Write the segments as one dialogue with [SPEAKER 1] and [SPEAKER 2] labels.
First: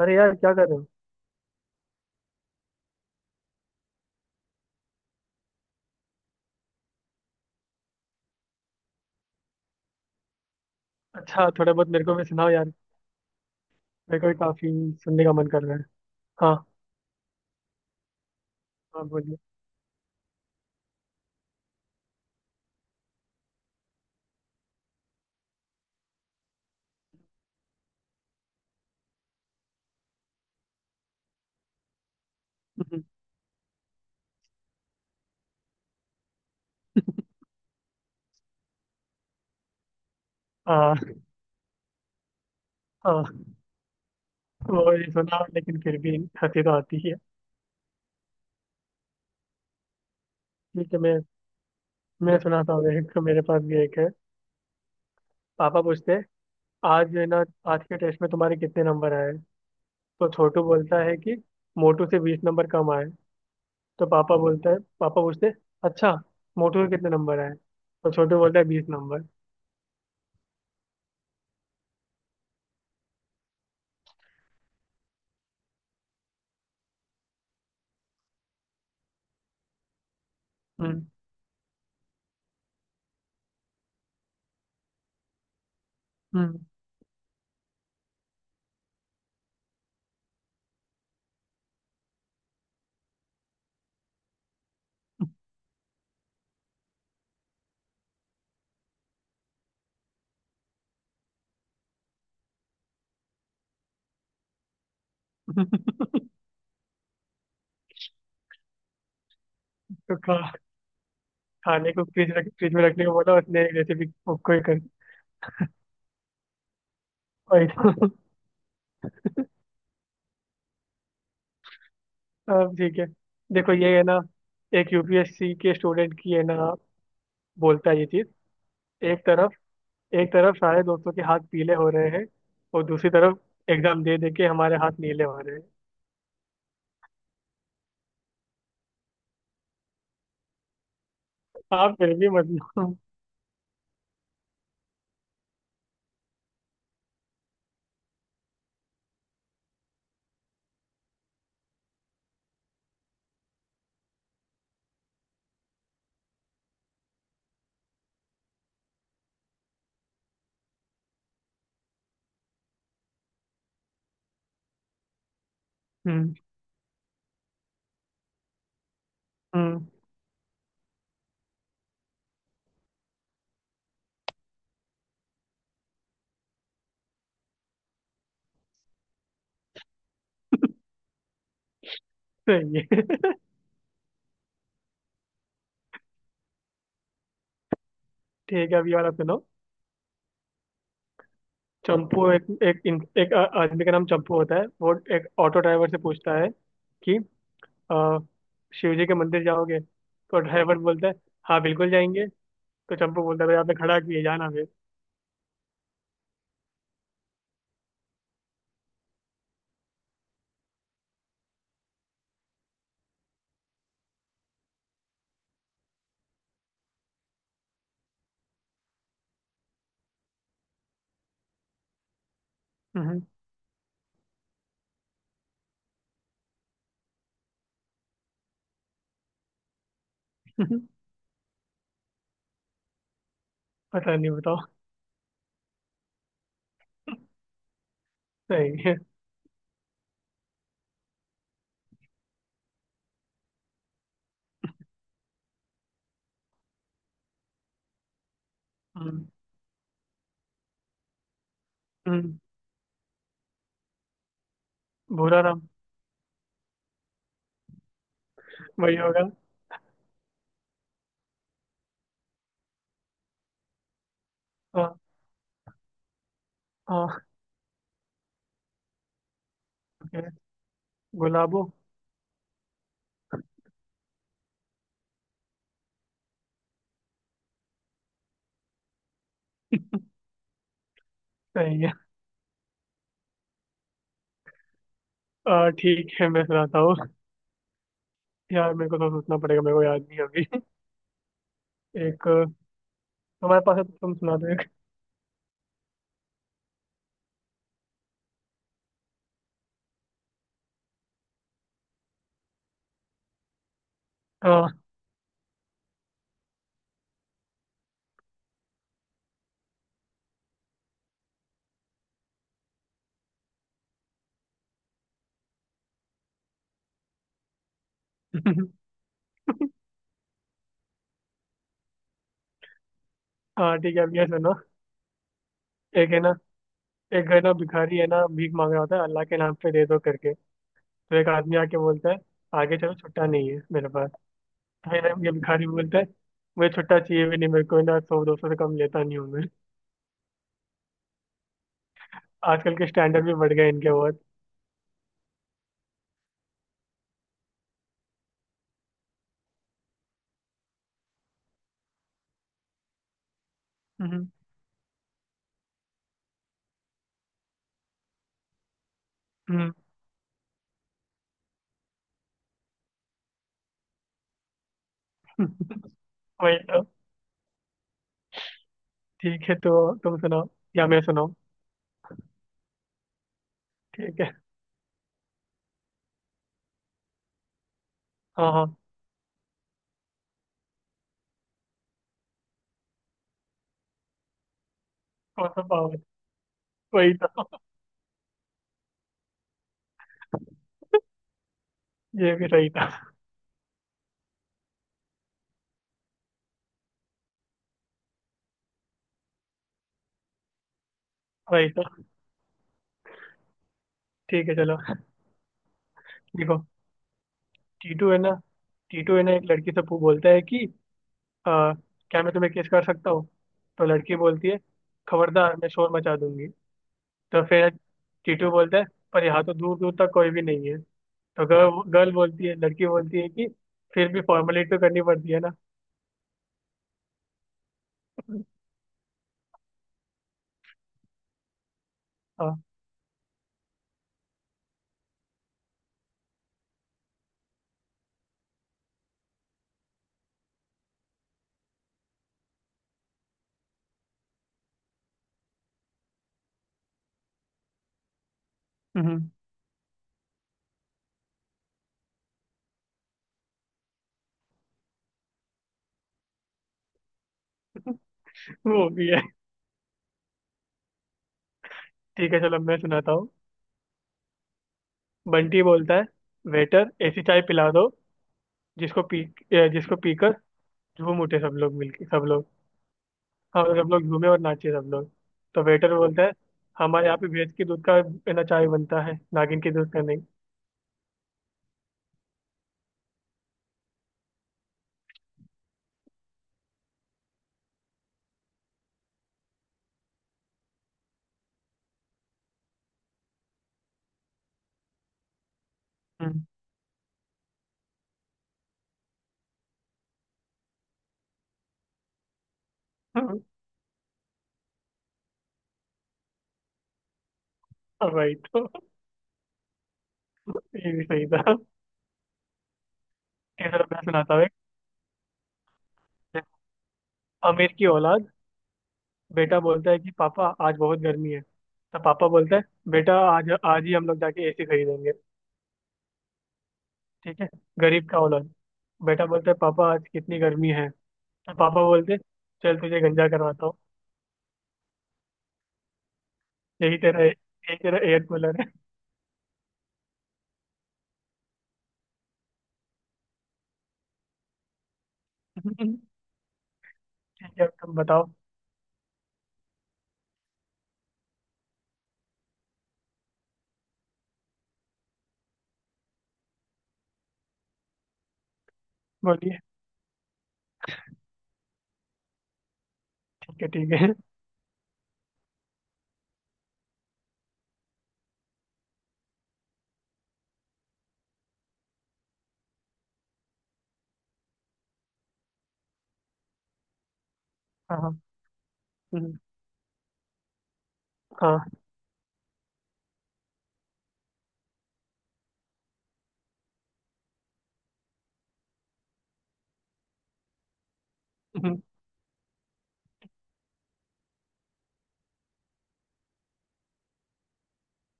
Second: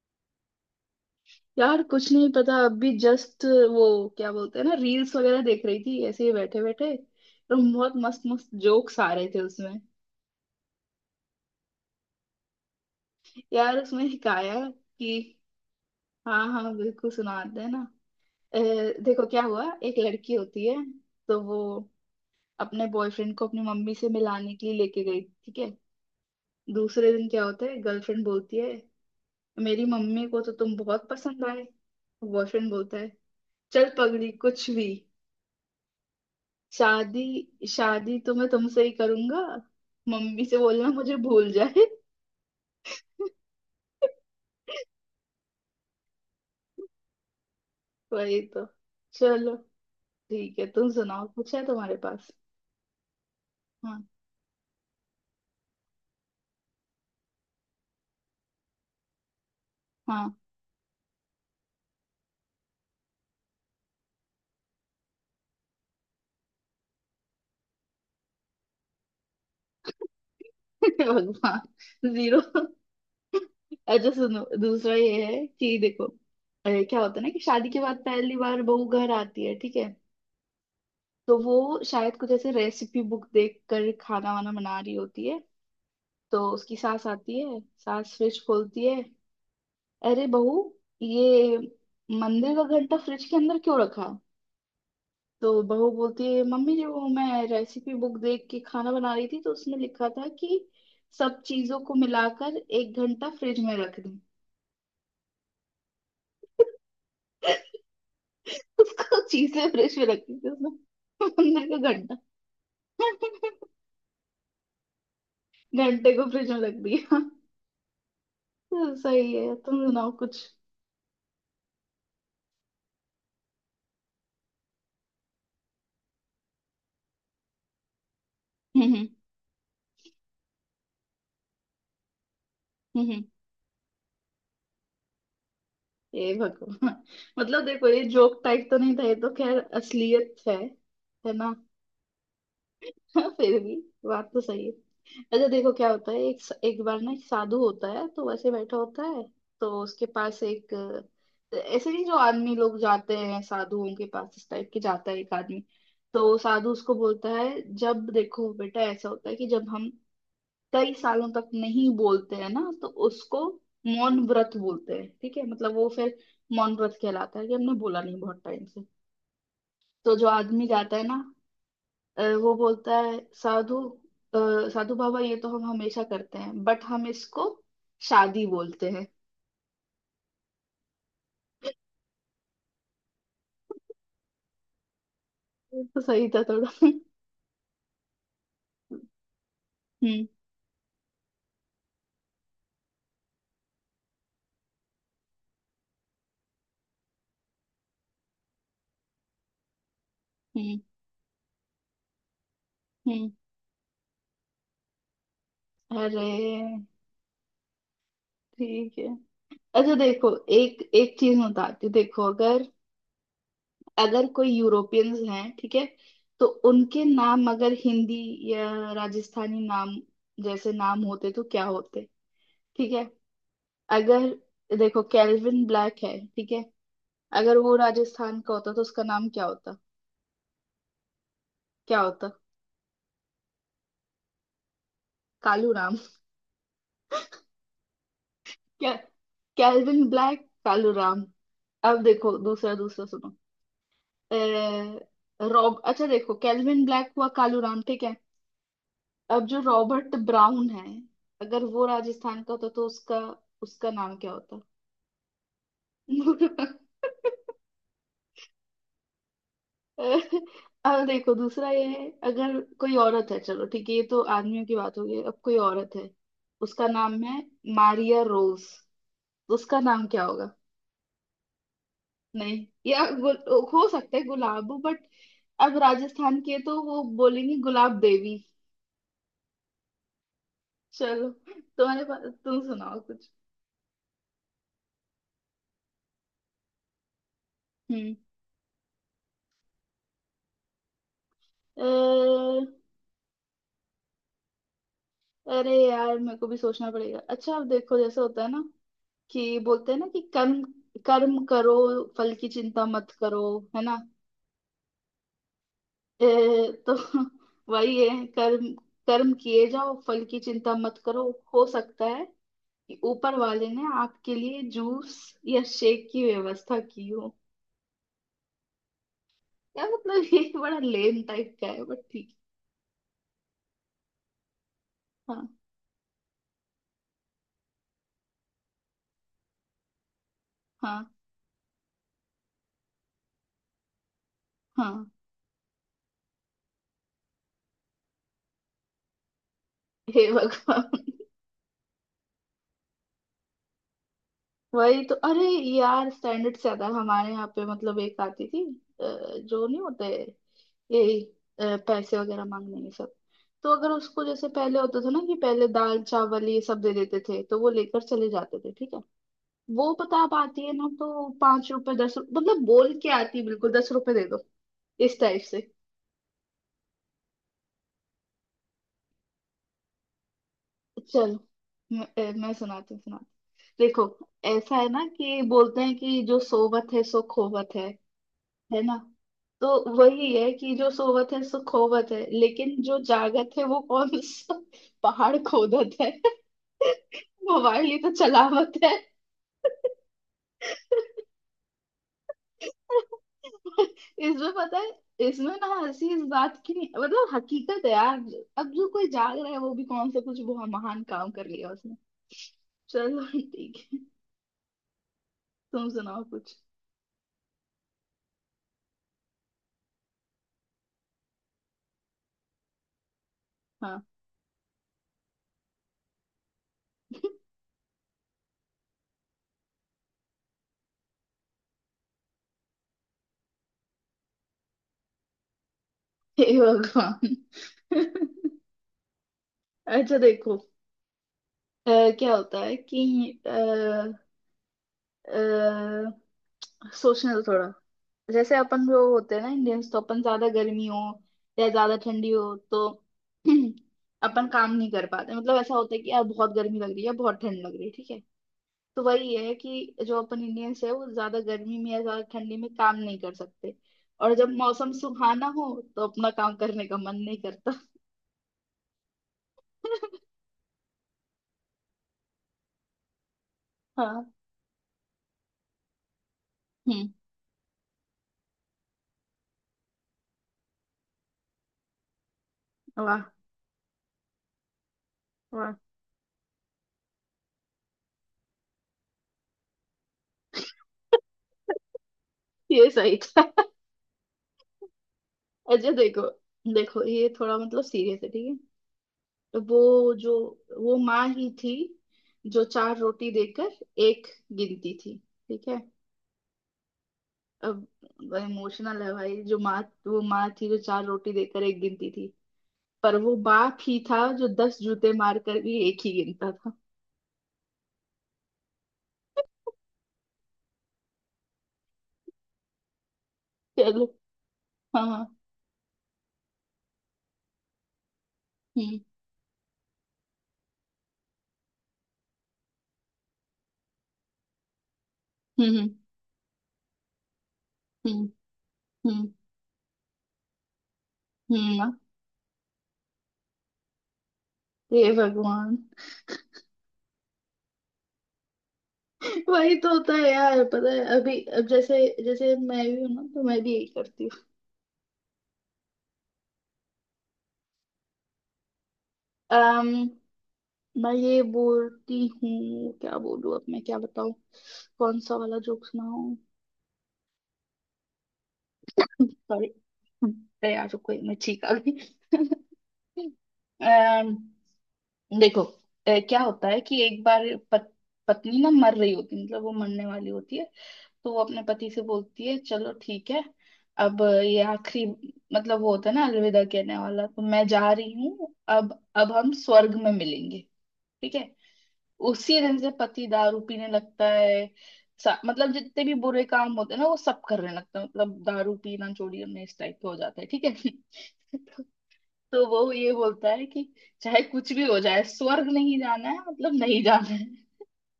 [SPEAKER 1] अरे यार, क्या कर रहे हो?
[SPEAKER 2] यार कुछ नहीं पता अभी जस्ट वो क्या बोलते हैं ना, रील्स वगैरह देख रही थी ऐसे ही बैठे बैठे। तो बहुत मस्त मस्त जोक्स आ रहे थे उसमें।
[SPEAKER 1] अच्छा, थोड़ा बहुत मेरे को भी सुनाओ यार।
[SPEAKER 2] यार उसमें
[SPEAKER 1] मेरे को भी
[SPEAKER 2] हिकाया
[SPEAKER 1] काफी
[SPEAKER 2] कि,
[SPEAKER 1] सुनने का मन कर रहा है।
[SPEAKER 2] हाँ,
[SPEAKER 1] हाँ,
[SPEAKER 2] हाँ, बिल्कुल सुनाते हैं ना। अ,
[SPEAKER 1] हाँ,
[SPEAKER 2] देखो
[SPEAKER 1] बोलिए।
[SPEAKER 2] क्या हुआ। एक लड़की होती है, तो वो अपने बॉयफ्रेंड को अपनी मम्मी से मिलाने के लिए लेके गई। ठीक है। दूसरे दिन क्या होता है, गर्लफ्रेंड बोलती है, मेरी मम्मी को तो तुम बहुत पसंद आए। बॉयफ्रेंड बोलता
[SPEAKER 1] हम्म,
[SPEAKER 2] है, चल पगली कुछ भी। शादी शादी तो मैं तुमसे ही करूंगा, मम्मी से बोलना
[SPEAKER 1] हाँ,
[SPEAKER 2] मुझे भूल जाए।
[SPEAKER 1] हाँ। वो ही सुना, लेकिन फिर भी हंसी तो आती ही है।
[SPEAKER 2] वही तो। चलो, ठीक है। तुम
[SPEAKER 1] ठीक है, मैं
[SPEAKER 2] सुनाओ, कुछ है तुम्हारे पास?
[SPEAKER 1] मैं सुनाता हूँ, एक मेरे पास भी एक
[SPEAKER 2] हाँ,
[SPEAKER 1] है। पापा पूछते हैं, आज जो है ना, आज के टेस्ट में तुम्हारे कितने नंबर आए हैं?" तो
[SPEAKER 2] हाँ।
[SPEAKER 1] छोटू बोलता है कि मोटू से 20 नंबर कम आए। तो पापा बोलता है पापा पूछते हैं, अच्छा, मोटू के कितने नंबर आए? तो छोटू बोलता है, 20 नंबर।
[SPEAKER 2] भगवान। जीरो। अच्छा सुनो, दूसरा ये है कि देखो, अरे क्या होता है ना कि शादी के बाद पहली बार बहू घर आती है। ठीक है।
[SPEAKER 1] हम्म,
[SPEAKER 2] तो वो शायद कुछ ऐसे रेसिपी बुक देख कर खाना वाना बना रही होती है। तो
[SPEAKER 1] हम्म।
[SPEAKER 2] उसकी सास आती है, सास फ्रिज खोलती है, अरे बहू, ये मंदिर का घंटा फ्रिज के अंदर क्यों रखा? तो बहू बोलती है, मम्मी जी वो मैं रेसिपी बुक देख के खाना बना रही थी तो उसमें लिखा था कि सब चीजों को मिलाकर एक घंटा फ्रिज में रख दूं। उसको चीजें फ्रिज में
[SPEAKER 1] तो का
[SPEAKER 2] रखी थी उसने, मंदिर का
[SPEAKER 1] खाने को फ्रिज में रखने को बोला उसने,
[SPEAKER 2] घंटा।
[SPEAKER 1] एक रेसिपी कोई कर।
[SPEAKER 2] घंटे को फ्रिज में रख दिया।
[SPEAKER 1] वही। तो
[SPEAKER 2] तो सही है। तुम सुनाओ कुछ।
[SPEAKER 1] अब ठीक है, देखो ये है ना, एक यूपीएससी के स्टूडेंट की है ना, बोलता है ये चीज।
[SPEAKER 2] हम्म।
[SPEAKER 1] एक तरफ एक तरफ सारे दोस्तों के हाथ पीले हो रहे हैं, और दूसरी
[SPEAKER 2] हम्म।
[SPEAKER 1] तरफ एग्जाम दे दे के हमारे हाथ नीले हो रहे हैं।
[SPEAKER 2] ये भगवान। मतलब देखो ये जोक टाइप तो नहीं था, ये तो खैर असलियत है। है ना?
[SPEAKER 1] आप फिर भी, मतलब।
[SPEAKER 2] हाँ, फिर भी बात तो सही है। अच्छा देखो क्या होता है। एक एक बार ना एक साधु होता है तो वैसे बैठा होता है। तो उसके पास एक, ऐसे नहीं जो आदमी लोग जाते हैं साधुओं के पास, इस टाइप के जाता है एक आदमी। तो साधु उसको बोलता है, जब देखो बेटा ऐसा होता है कि जब हम कई सालों तक नहीं बोलते हैं ना तो उसको मौन व्रत बोलते हैं। ठीक है। मतलब वो फिर
[SPEAKER 1] हम्म,
[SPEAKER 2] मौन व्रत कहलाता है, कि हमने बोला नहीं बहुत टाइम से।
[SPEAKER 1] हम्म।
[SPEAKER 2] तो जो आदमी जाता है ना, वो बोलता है साधु, अ, साधु बाबा ये तो हम हमेशा करते हैं बट हम इसको शादी बोलते हैं।
[SPEAKER 1] सही है।
[SPEAKER 2] ये तो सही था थोड़ा। हम्म।
[SPEAKER 1] ठीक है, अब ये वाला सुनो। चंपू एक एक एक आदमी का नाम चंपू होता है, वो एक ऑटो ड्राइवर से पूछता है कि अ, शिव जी के मंदिर जाओगे? तो ड्राइवर
[SPEAKER 2] हम्म।
[SPEAKER 1] बोलता है, हाँ बिल्कुल जाएंगे। तो चंपू
[SPEAKER 2] हम्म।
[SPEAKER 1] बोलता है, "भाई, आपने खड़ा किए जाना फिर।"
[SPEAKER 2] अरे, ठीक है। अच्छा देखो, एक एक चीज मैं बताती हूँ। देखो अगर अगर कोई यूरोपियंस हैं, ठीक है। तो उनके नाम अगर हिंदी या राजस्थानी नाम जैसे नाम होते तो क्या होते। ठीक है।
[SPEAKER 1] हम्म।
[SPEAKER 2] अगर देखो कैल्विन ब्लैक है, ठीक है, अगर वो राजस्थान का होता तो उसका नाम क्या होता? क्या होता?
[SPEAKER 1] पता नहीं, बताओ।
[SPEAKER 2] कालू राम।
[SPEAKER 1] सही
[SPEAKER 2] क्या,
[SPEAKER 1] है।
[SPEAKER 2] Calvin Black Kalu Ram. अब देखो दूसरा, दूसरा सुनो। अ, रॉब अच्छा देखो कैल्विन ब्लैक हुआ कालू राम, ठीक है।
[SPEAKER 1] हम्म,
[SPEAKER 2] अब जो रॉबर्ट ब्राउन है, अगर वो
[SPEAKER 1] हम्म।
[SPEAKER 2] राजस्थान का होता तो उसका उसका नाम क्या होता?
[SPEAKER 1] भूरा रंग, वही होगा।
[SPEAKER 2] अब देखो, दूसरा ये है। अगर कोई औरत है, चलो ठीक है, ये तो आदमियों की
[SPEAKER 1] हाँ,
[SPEAKER 2] बात हो गई। अब कोई औरत है, उसका नाम
[SPEAKER 1] हाँ।
[SPEAKER 2] है मारिया रोज, तो उसका नाम
[SPEAKER 1] Okay,
[SPEAKER 2] क्या होगा?
[SPEAKER 1] गुलाबो।
[SPEAKER 2] नहीं, या हो सकता है गुलाब, बट अब राजस्थान के तो वो बोलेंगे गुलाब देवी। चलो।
[SPEAKER 1] सही है।
[SPEAKER 2] तुम्हारे पास, तुम सुनाओ कुछ।
[SPEAKER 1] ठीक है, मैं सुनाता हूँ।
[SPEAKER 2] हम्म।
[SPEAKER 1] यार मेरे को तो सोचना पड़ेगा, मेरे को याद नहीं अभी।
[SPEAKER 2] अ,
[SPEAKER 1] एक तुम्हारे पास है तो तुम सुना दो एक।
[SPEAKER 2] अरे यार मेरे को भी सोचना पड़ेगा। अच्छा अब देखो, जैसे होता है ना कि बोलते हैं ना कि कर्म, कर्म करो फल की चिंता मत करो। है ना?
[SPEAKER 1] हाँ।
[SPEAKER 2] अ, तो वही है, कर्म, कर्म किए जाओ फल की चिंता मत करो। हो सकता है कि ऊपर वाले ने आपके लिए जूस या शेक की व्यवस्था की हो। या मतलब ये बड़ा लेम टाइप का है बट ठीक
[SPEAKER 1] हाँ, ठीक है, अब ये सुनो।
[SPEAKER 2] है। हाँ,
[SPEAKER 1] एक है ना, एक है ना भिखारी है ना, भीख मांग रहा होता है, अल्लाह के नाम पे दे दो करके।
[SPEAKER 2] हाँ,
[SPEAKER 1] तो एक आदमी आके बोलता है, आगे चलो, छुट्टा नहीं है मेरे पास।
[SPEAKER 2] हाँ।
[SPEAKER 1] फिर ये भिखारी बोलता है, मुझे छुट्टा चाहिए भी नहीं, मेरे को ना 100 200 से कम लेता नहीं हूँ मैं।
[SPEAKER 2] हे भगवान।
[SPEAKER 1] आजकल के स्टैंडर्ड भी बढ़ गए इनके बहुत।
[SPEAKER 2] वही तो। अरे यार स्टैंडर्ड से ज्यादा हमारे यहाँ पे मतलब एक आती थी, जो नहीं होते, यही, पैसे वगैरह मांगने ये सब। तो अगर उसको,
[SPEAKER 1] हम्म,
[SPEAKER 2] जैसे पहले होता था ना कि पहले दाल चावल ये सब दे देते थे तो वो लेकर चले जाते थे। ठीक है।
[SPEAKER 1] हम्म।
[SPEAKER 2] वो, पता, आप आती है ना तो पांच रुपए, दस रुपए, मतलब बोल के आती है बिल्कुल दस रुपए दे दो, इस टाइप से।
[SPEAKER 1] वही तो। ठीक है, तो तुम सुनाओ या मैं सुनाऊँ।
[SPEAKER 2] चल, मैं सुनाती हूँ, सुनाती हूँ। देखो
[SPEAKER 1] ठीक है।
[SPEAKER 2] ऐसा है ना कि बोलते हैं कि जो सोवत है सो खोवत है।
[SPEAKER 1] हाँ, हाँ।
[SPEAKER 2] है ना? तो वही है कि जो सोवत है सो खोवत है, लेकिन जो जागत है वो कौन सा पहाड़
[SPEAKER 1] कौन सा पाव
[SPEAKER 2] खोदत
[SPEAKER 1] है?
[SPEAKER 2] है?
[SPEAKER 1] वही तो।
[SPEAKER 2] मोबाइल ही तो चलावत है।
[SPEAKER 1] ये भी सही था।
[SPEAKER 2] इसमें पता है, इसमें ना हंसी इस बात की नहीं, मतलब हकीकत है यार। अब जो कोई जाग रहा है वो भी कौन सा कुछ बहुत महान काम कर
[SPEAKER 1] वही
[SPEAKER 2] लिया
[SPEAKER 1] तो।
[SPEAKER 2] उसने। चलो ठीक है।
[SPEAKER 1] ठीक है, चलो
[SPEAKER 2] तुम सुनाओ कुछ।
[SPEAKER 1] देखो, टीटू है ना, एक लड़की से बोलता है कि आ, क्या मैं तुम्हें किस कर सकता हूँ? तो
[SPEAKER 2] हाँ।
[SPEAKER 1] लड़की बोलती है, खबरदार, मैं शोर मचा दूंगी। तो फिर टीटू बोलता है, पर यहाँ तो दूर दूर तक कोई भी नहीं है। तो गर्ल गर्ल बोलती है लड़की बोलती है कि फिर भी फॉर्मेलिटी तो करनी पड़ती है ना।
[SPEAKER 2] हे भगवान। अच्छा देखो, क्या होता
[SPEAKER 1] हाँ,
[SPEAKER 2] है कि, अ, सोचने दो थोड़ा। जैसे अपन जो होते हैं ना इंडियंस, तो अपन ज्यादा गर्मी हो या ज्यादा ठंडी हो तो अपन काम नहीं कर पाते। मतलब ऐसा होता है कि यार बहुत गर्मी लग रही है, बहुत ठंड लग रही है। ठीक है। तो
[SPEAKER 1] हम्म।
[SPEAKER 2] वही है कि जो अपन इंडियंस है वो ज्यादा गर्मी में या ज्यादा ठंडी में काम नहीं कर सकते। और जब मौसम सुहाना हो तो अपना काम करने का मन नहीं करता।
[SPEAKER 1] वो भी है। ठीक है, चलो मैं सुनाता हूँ।
[SPEAKER 2] हाँ।
[SPEAKER 1] बंटी बोलता है, वेटर,
[SPEAKER 2] हम्म।
[SPEAKER 1] ऐसी चाय पिला दो, जिसको पी जिसको पीकर झूम उठे सब लोग, मिलके सब लोग।
[SPEAKER 2] वाह।
[SPEAKER 1] हाँ, मतलब सब लोग झूमे और नाचे सब लोग। तो
[SPEAKER 2] हाँ,
[SPEAKER 1] वेटर बोलता है, हमारे यहाँ पे भैंस के दूध का है ना चाय बनता है, नागिन के दूध का नहीं।
[SPEAKER 2] ये सही था। अच्छा देखो, ये थोड़ा मतलब सीरियस है, ठीक है। तो वो माँ ही थी जो चार रोटी देकर एक गिनती थी। ठीक है।
[SPEAKER 1] हम्म।
[SPEAKER 2] अब, इमोशनल है भाई। जो माँ, वो माँ थी जो चार रोटी देकर एक गिनती थी, पर वो बाप ही था जो दस जूते मार कर भी एक ही गिनता था।
[SPEAKER 1] हाँ, भाई, तो ये भी सही था। ठीक है, चलो मैं
[SPEAKER 2] चलो।
[SPEAKER 1] सुनाता हूँ।
[SPEAKER 2] हाँ, हाँ।
[SPEAKER 1] एक। अमीर की औलाद।
[SPEAKER 2] हम्म।
[SPEAKER 1] बेटा बोलता है कि पापा आज बहुत गर्मी है, तो पापा बोलता है, बेटा, आज आज ही हम लोग जाके एसी खरीदेंगे।
[SPEAKER 2] हम्म। हम्म।
[SPEAKER 1] ठीक है, गरीब का औलाद। बेटा
[SPEAKER 2] हम्म।
[SPEAKER 1] बोलता है, पापा आज कितनी गर्मी है। तो
[SPEAKER 2] हम्म।
[SPEAKER 1] पापा बोलते, चल तुझे गंजा करवाता हूँ,
[SPEAKER 2] हे भगवान।
[SPEAKER 1] यही तेरा एयर कूलर है।
[SPEAKER 2] वही तो होता है यार। पता है अभी, अब जैसे जैसे मैं भी हूँ ना तो मैं भी यही करती हूँ।
[SPEAKER 1] ठीक है, अब तुम बताओ।
[SPEAKER 2] अम मैं ये बोलती हूँ क्या बोलूँ, अब मैं क्या बताऊँ? कौन सा वाला जोक सुनाऊँ?
[SPEAKER 1] बोलिए।
[SPEAKER 2] सॉरी। अरे यार रुको, मैं ठीक आ गई।
[SPEAKER 1] ठीक है, ठीक है।
[SPEAKER 2] अम, देखो, क्या होता है कि एक बार पत, पत्नी ना मर रही होती, मतलब वो मरने वाली होती है। तो वो अपने पति से बोलती है, चलो ठीक है, अब ये आखिरी, मतलब वो होता है ना अलविदा कहने वाला, तो मैं जा
[SPEAKER 1] हाँ,
[SPEAKER 2] रही
[SPEAKER 1] हाँ।
[SPEAKER 2] हूँ, अब
[SPEAKER 1] हम्म,
[SPEAKER 2] हम स्वर्ग में मिलेंगे। ठीक है।
[SPEAKER 1] हाँ,
[SPEAKER 2] उसी दिन से पति दारू पीने लगता है। मतलब जितने भी बुरे काम होते हैं ना वो सब करने लगता है, मतलब दारू पीना, चोरी करना, इस टाइप का हो जाता है। ठीक है।
[SPEAKER 1] हम्म।
[SPEAKER 2] तो वो ये बोलता है कि चाहे कुछ भी हो जाए स्वर्ग नहीं जाना है, मतलब नहीं जाना है।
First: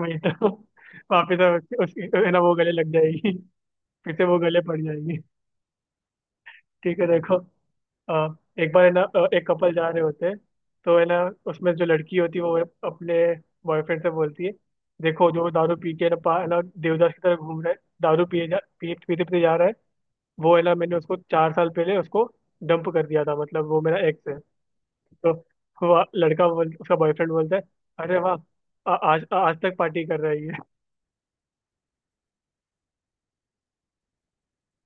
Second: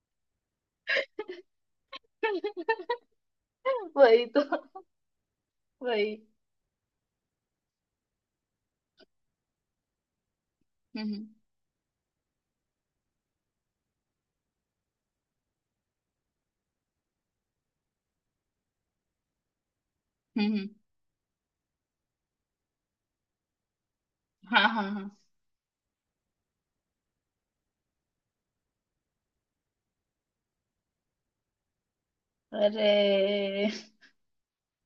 [SPEAKER 1] वही तो। वापिस, अब उसकी उसकी- है ना वो गले लग जाएगी, फिर से
[SPEAKER 2] वही
[SPEAKER 1] वो
[SPEAKER 2] तो।
[SPEAKER 1] गले पड़ जाएगी।
[SPEAKER 2] वही।
[SPEAKER 1] ठीक है, देखो अ, एक बार है ना, एक कपल जा रहे होते हैं, तो
[SPEAKER 2] हम्म।
[SPEAKER 1] है ना,
[SPEAKER 2] हम्म।
[SPEAKER 1] उसमें जो लड़की होती है वो अपने बॉयफ्रेंड से बोलती है, देखो जो दारू पी के है ना है ना, देवदास की तरह घूम रहा है, दारू पिए जा पिए पीते पीते जा रहा है,
[SPEAKER 2] हम्म।
[SPEAKER 1] वो है ना, मैंने उसको 4 साल पहले उसको डंप कर दिया था, मतलब वो मेरा एक्स है।
[SPEAKER 2] हाँ, हाँ, हाँ।
[SPEAKER 1] तो वो लड़का बोल उसका बॉयफ्रेंड बोलता है, अरे वाह, आज आज तक पार्टी कर रही है।
[SPEAKER 2] अरे।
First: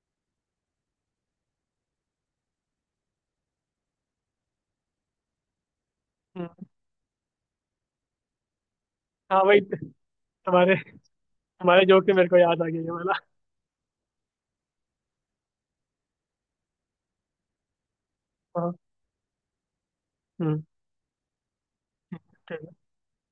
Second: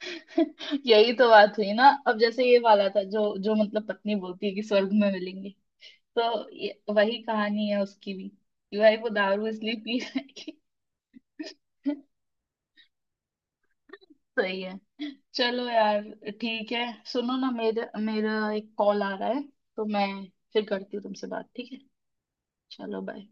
[SPEAKER 2] यही तो बात हुई ना। अब जैसे ये वाला था, जो जो मतलब पत्नी बोलती है कि स्वर्ग में मिलेंगे, तो
[SPEAKER 1] हम्म,
[SPEAKER 2] ये, वही कहानी है उसकी भी कि भाई वो
[SPEAKER 1] हाँ
[SPEAKER 2] दारू
[SPEAKER 1] भाई,
[SPEAKER 2] इसलिए पी रहा है कि।
[SPEAKER 1] तुम्हारे तुम्हारे जोक से मेरे को याद आ गया ये वाला।
[SPEAKER 2] सही है। चलो यार, ठीक है। सुनो ना, मेरा मेरा एक
[SPEAKER 1] हाँ,
[SPEAKER 2] कॉल आ रहा है तो मैं
[SPEAKER 1] हम्म।
[SPEAKER 2] फिर करती हूँ तुमसे बात। ठीक है।
[SPEAKER 1] ठीक है।
[SPEAKER 2] चलो, बाय।